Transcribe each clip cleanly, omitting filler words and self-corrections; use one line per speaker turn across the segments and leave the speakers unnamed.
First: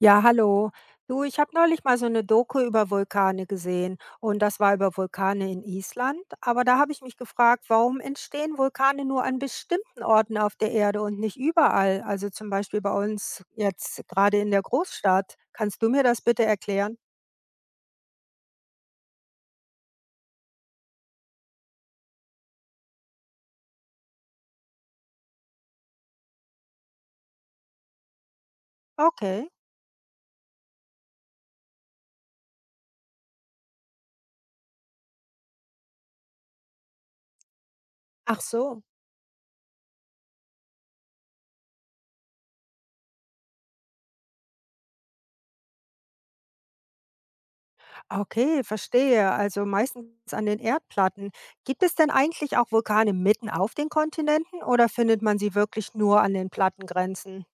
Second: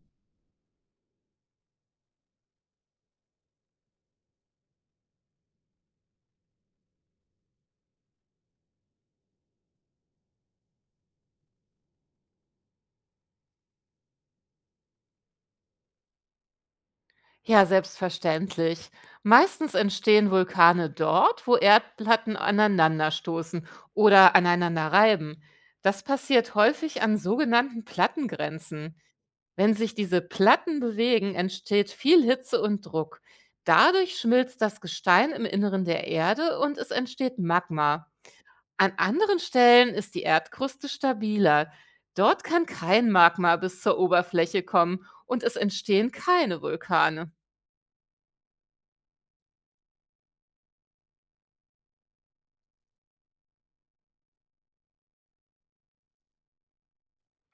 Ja, hallo. Du, ich habe neulich mal so eine Doku über Vulkane gesehen und das war über Vulkane in Island. Aber da habe ich mich gefragt, warum entstehen Vulkane nur an bestimmten Orten auf der Erde und nicht überall? Also zum Beispiel bei uns jetzt gerade in der Großstadt. Kannst du mir das bitte erklären?
Ja, selbstverständlich. Meistens entstehen Vulkane dort, wo Erdplatten aneinanderstoßen oder aneinander reiben. Das passiert häufig an sogenannten Plattengrenzen.
Okay.
Wenn sich diese Platten bewegen, entsteht viel Hitze und Druck. Dadurch schmilzt das Gestein im Inneren der Erde und es entsteht Magma.
Ach so.
An anderen Stellen ist die Erdkruste stabiler. Dort kann kein Magma bis zur Oberfläche kommen und es entstehen keine Vulkane.
Okay, verstehe. Also meistens an den Erdplatten. Gibt es denn eigentlich auch Vulkane mitten auf den Kontinenten oder findet man sie wirklich nur an den Plattengrenzen?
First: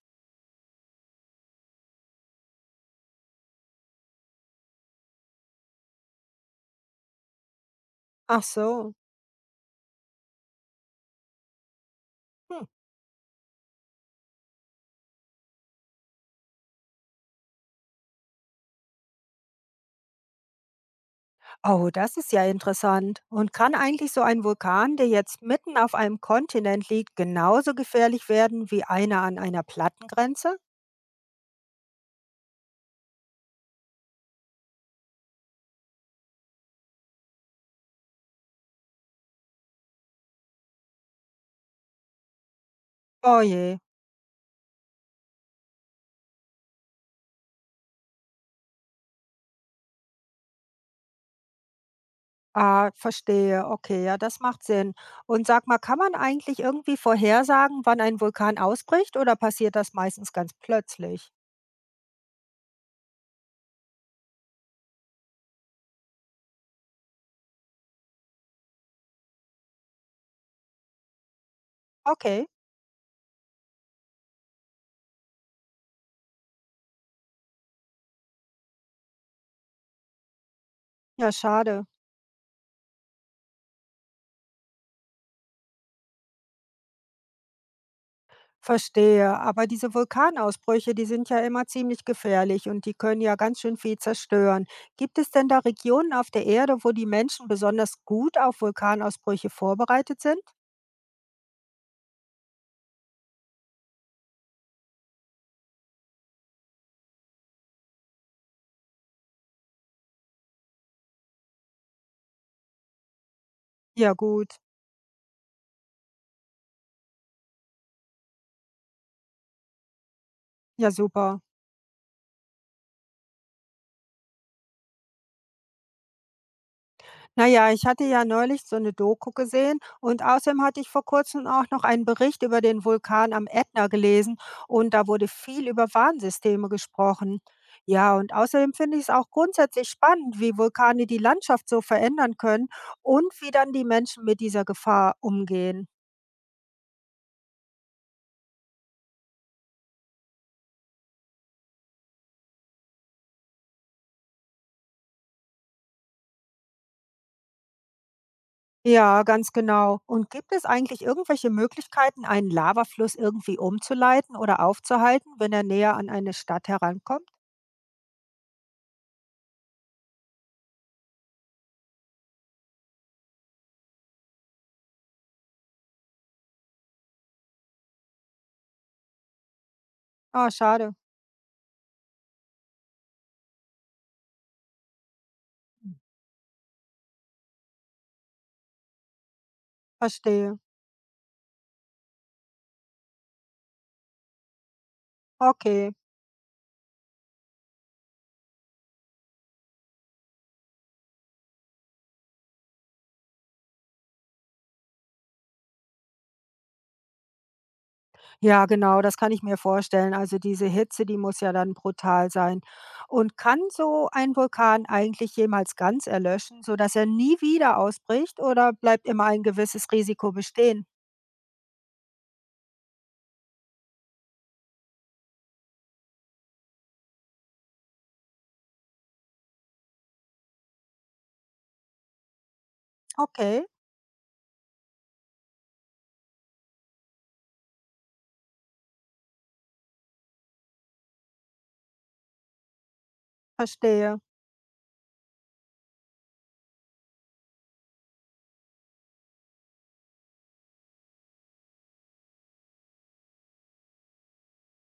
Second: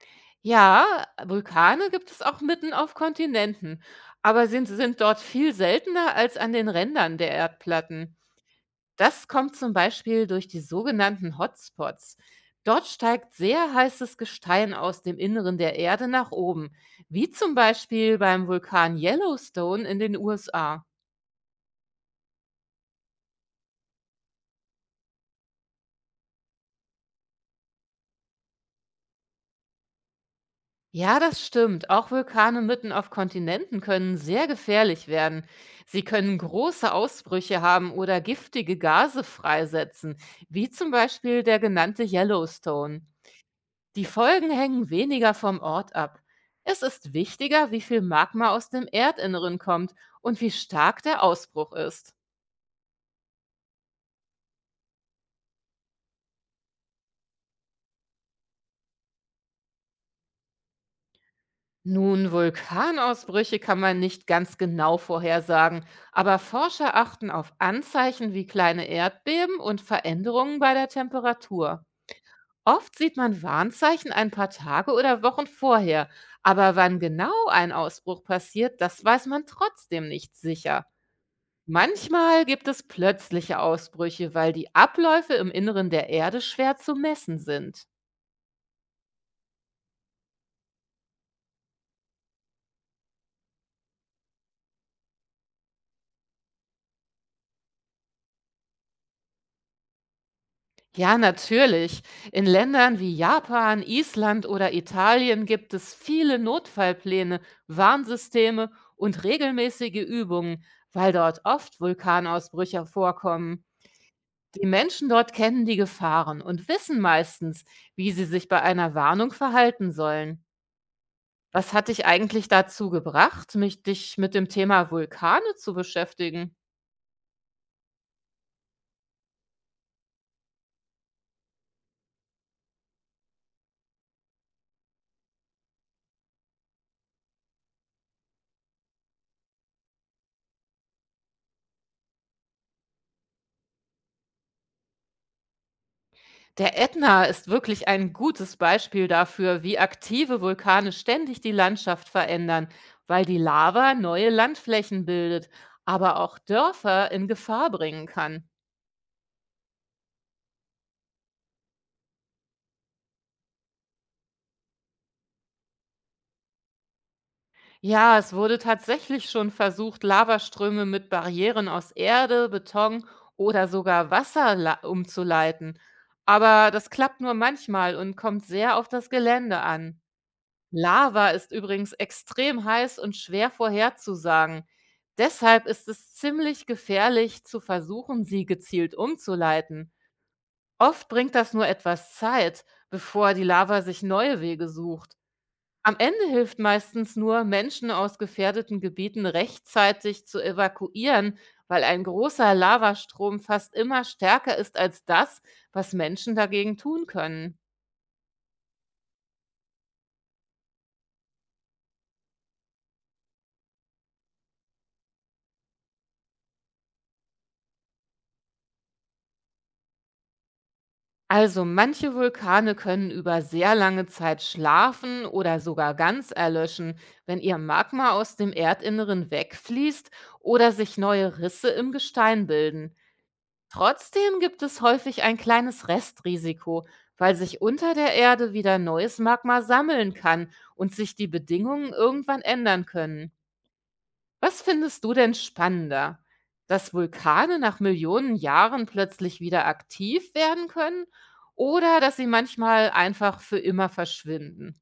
Ja, Vulkane gibt es auch mitten auf Kontinenten, aber sind dort viel seltener als an den Rändern der Erdplatten.
Ach so.
Das kommt zum Beispiel durch die sogenannten Hotspots.
Hm.
Dort steigt sehr heißes Gestein aus dem Inneren der Erde nach oben, wie zum Beispiel beim Vulkan Yellowstone in den USA.
Oh, das ist ja interessant. Und kann eigentlich so ein Vulkan, der jetzt mitten auf einem Kontinent liegt, genauso gefährlich werden wie einer an einer Plattengrenze?
Ja, das stimmt. Auch Vulkane mitten auf Kontinenten können sehr gefährlich werden. Sie können große Ausbrüche haben oder giftige Gase freisetzen, wie zum Beispiel der genannte Yellowstone.
Oh je.
Die Folgen hängen weniger vom Ort ab. Es ist wichtiger, wie viel Magma aus dem Erdinneren kommt und wie stark der Ausbruch ist.
Ah, verstehe. Okay, ja, das macht Sinn. Und sag mal, kann man eigentlich irgendwie vorhersagen, wann ein Vulkan ausbricht oder passiert das meistens ganz plötzlich?
Nun, Vulkanausbrüche kann man nicht ganz genau vorhersagen, aber Forscher achten auf Anzeichen wie kleine Erdbeben und Veränderungen bei der Temperatur.
Okay,
Oft sieht man Warnzeichen ein paar Tage oder Wochen vorher, aber wann genau ein Ausbruch passiert, das weiß man trotzdem nicht sicher.
ja, schade.
Manchmal gibt es plötzliche Ausbrüche, weil die Abläufe im Inneren der Erde schwer zu messen sind.
Verstehe, aber diese Vulkanausbrüche, die sind ja immer ziemlich gefährlich und die können ja ganz schön viel zerstören. Gibt es denn da Regionen auf der Erde, wo die Menschen besonders gut auf Vulkanausbrüche vorbereitet sind?
Ja, natürlich. In Ländern wie Japan, Island oder Italien gibt es viele Notfallpläne, Warnsysteme und regelmäßige Übungen, weil dort oft Vulkanausbrüche vorkommen.
Ja gut,
Die Menschen dort kennen die Gefahren und wissen meistens, wie sie sich bei einer Warnung verhalten sollen.
ja super.
Was hat dich eigentlich dazu gebracht, mich dich mit dem Thema Vulkane zu beschäftigen?
Naja, ich hatte ja neulich so eine Doku gesehen und außerdem hatte ich vor Kurzem auch noch einen Bericht über den Vulkan am Ätna gelesen und da wurde viel über Warnsysteme gesprochen. Ja, und außerdem finde ich es auch grundsätzlich spannend, wie Vulkane die Landschaft so verändern können und wie dann die Menschen mit dieser Gefahr umgehen.
Der Ätna ist wirklich ein gutes Beispiel dafür, wie aktive Vulkane ständig die Landschaft verändern, weil die Lava neue Landflächen bildet, aber auch Dörfer in Gefahr bringen kann.
Ja, ganz genau. Und gibt es eigentlich irgendwelche Möglichkeiten, einen Lavafluss irgendwie umzuleiten oder aufzuhalten, wenn er näher an eine Stadt herankommt?
Ja, es wurde tatsächlich schon versucht, Lavaströme mit Barrieren aus Erde, Beton oder sogar Wasser umzuleiten. Aber das klappt nur manchmal und kommt sehr auf das Gelände an.
Ah, schade.
Lava ist übrigens extrem heiß und schwer vorherzusagen. Deshalb ist es ziemlich gefährlich zu versuchen, sie gezielt umzuleiten.
Verstehe.
Oft bringt das nur etwas Zeit, bevor die Lava sich neue Wege sucht.
Okay.
Am Ende hilft meistens nur, Menschen aus gefährdeten Gebieten rechtzeitig zu evakuieren, weil ein großer Lavastrom fast immer stärker ist als das, was Menschen dagegen tun können.
Ja, genau, das kann ich mir vorstellen. Also diese Hitze, die muss ja dann brutal sein. Und kann so ein Vulkan eigentlich jemals ganz erlöschen, sodass er nie wieder ausbricht oder bleibt immer ein gewisses Risiko bestehen?
Also manche Vulkane können über sehr lange Zeit schlafen oder sogar ganz erlöschen, wenn ihr Magma aus dem Erdinneren wegfließt oder sich neue Risse im Gestein bilden.
Okay,
Trotzdem gibt es häufig ein kleines Restrisiko, weil sich unter der Erde wieder neues Magma sammeln kann und sich die Bedingungen irgendwann ändern können.
verstehe.
Was findest du denn spannender? Dass Vulkane nach Millionen Jahren plötzlich wieder aktiv werden können oder dass sie manchmal einfach für immer verschwinden?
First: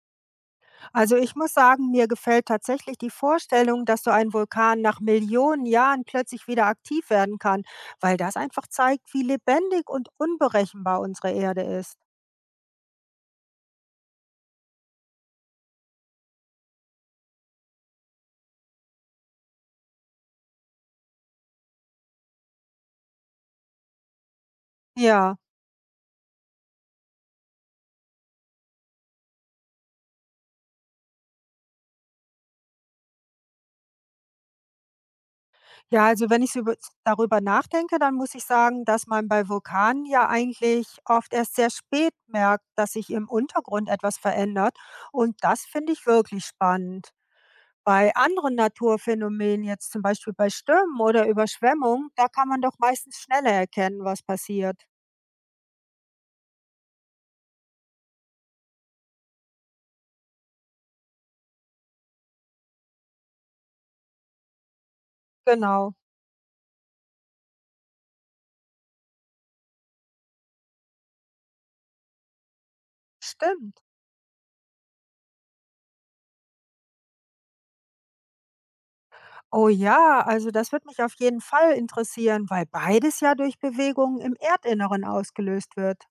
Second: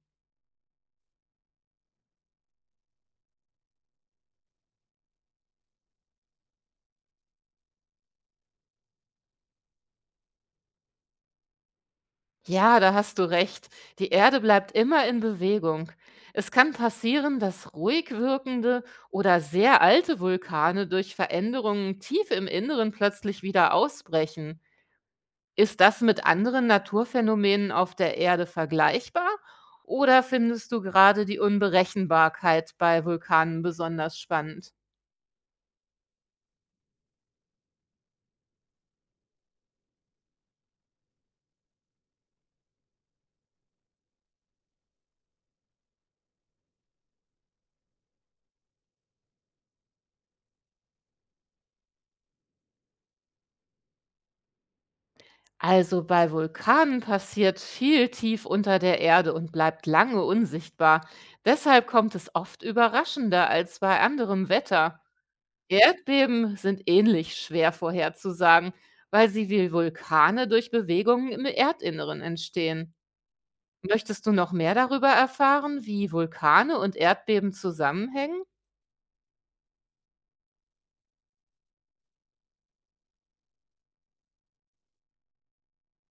Also ich muss sagen, mir gefällt tatsächlich die Vorstellung, dass so ein Vulkan nach Millionen Jahren plötzlich wieder aktiv werden kann, weil das einfach zeigt, wie lebendig und unberechenbar unsere Erde ist.
Ja, da hast du recht. Die Erde bleibt immer in Bewegung. Es kann passieren, dass ruhig wirkende oder sehr alte Vulkane durch Veränderungen tief im Inneren plötzlich wieder ausbrechen.
Ja.
Ist das mit anderen Naturphänomenen auf der Erde vergleichbar oder findest du gerade die Unberechenbarkeit bei Vulkanen besonders spannend?
Ja, also wenn ich so über darüber nachdenke, dann muss ich sagen, dass man bei Vulkanen ja eigentlich oft erst sehr spät merkt, dass sich im Untergrund etwas verändert. Und das finde ich wirklich spannend. Bei anderen Naturphänomenen, jetzt zum Beispiel bei Stürmen oder Überschwemmungen, da kann man doch meistens schneller erkennen, was passiert.
Also bei Vulkanen passiert viel tief unter der Erde und bleibt lange unsichtbar. Deshalb kommt es oft überraschender als bei anderem Wetter.
Genau,
Erdbeben sind ähnlich schwer vorherzusagen, weil sie wie Vulkane durch Bewegungen im Erdinneren entstehen.
stimmt.
Möchtest du noch mehr darüber erfahren, wie Vulkane und Erdbeben zusammenhängen?
Oh ja, also das wird mich auf jeden Fall interessieren, weil beides ja durch Bewegungen im Erdinneren ausgelöst wird.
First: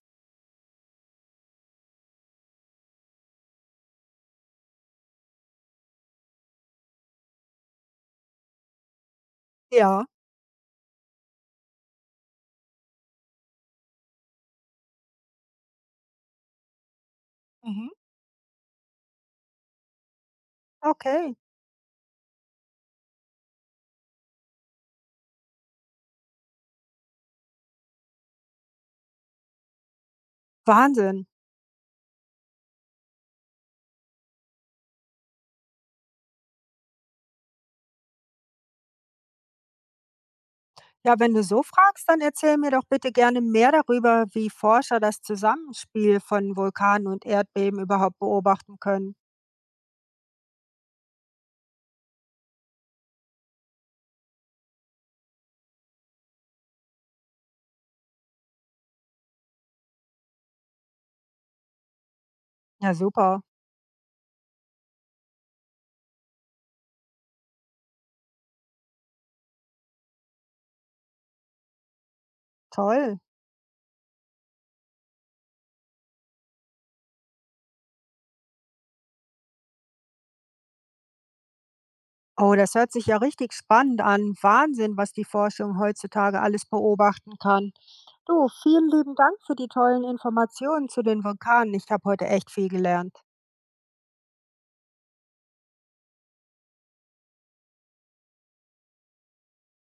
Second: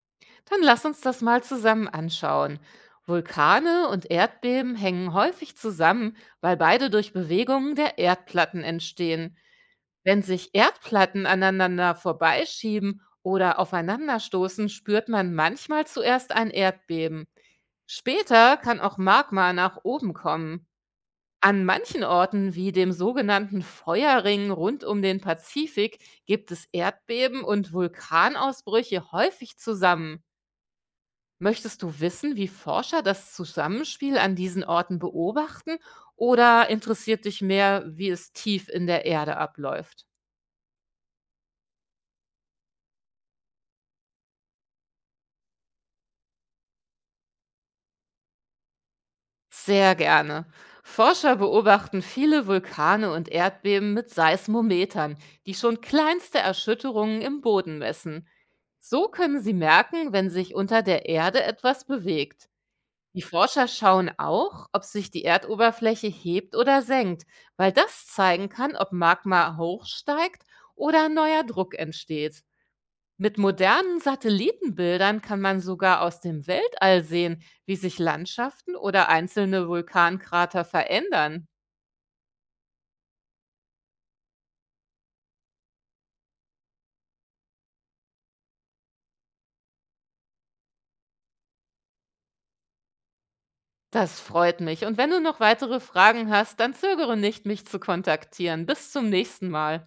Dann lass uns das mal zusammen anschauen. Vulkane und Erdbeben hängen häufig zusammen, weil beide durch Bewegungen der Erdplatten entstehen.
Ja,
Wenn sich Erdplatten aneinander vorbeischieben oder aufeinanderstoßen, spürt man manchmal zuerst ein Erdbeben.
mhm.
Später kann auch Magma nach oben kommen.
Okay,
An manchen Orten, wie dem sogenannten Feuerring rund um den Pazifik, gibt es Erdbeben und Vulkanausbrüche häufig zusammen.
Wahnsinn.
Möchtest du wissen, wie Forscher das Zusammenspiel an diesen Orten beobachten oder interessiert dich mehr, wie es tief in der Erde abläuft?
Ja, wenn du so fragst, dann erzähl mir doch bitte gerne mehr darüber, wie Forscher das Zusammenspiel von Vulkanen und Erdbeben überhaupt beobachten können.
Sehr gerne. Forscher beobachten viele Vulkane und Erdbeben mit Seismometern, die schon kleinste Erschütterungen im Boden messen. So können sie merken, wenn sich unter der Erde etwas bewegt.
Ja,
Die
super,
Forscher schauen auch, ob sich die Erdoberfläche hebt oder senkt, weil das zeigen kann, ob Magma hochsteigt oder neuer Druck entsteht.
toll.
Mit modernen Satellitenbildern kann man sogar aus dem Weltall sehen, wie sich Landschaften oder einzelne Vulkankrater verändern.
Oh, das hört sich ja richtig spannend an. Wahnsinn, was die Forschung heutzutage alles beobachten kann. Du, vielen lieben Dank für die tollen Informationen zu den Vulkanen. Ich habe heute echt viel gelernt.
Das freut mich. Und wenn du noch weitere Fragen hast, dann zögere nicht, mich zu kontaktieren. Bis zum nächsten Mal.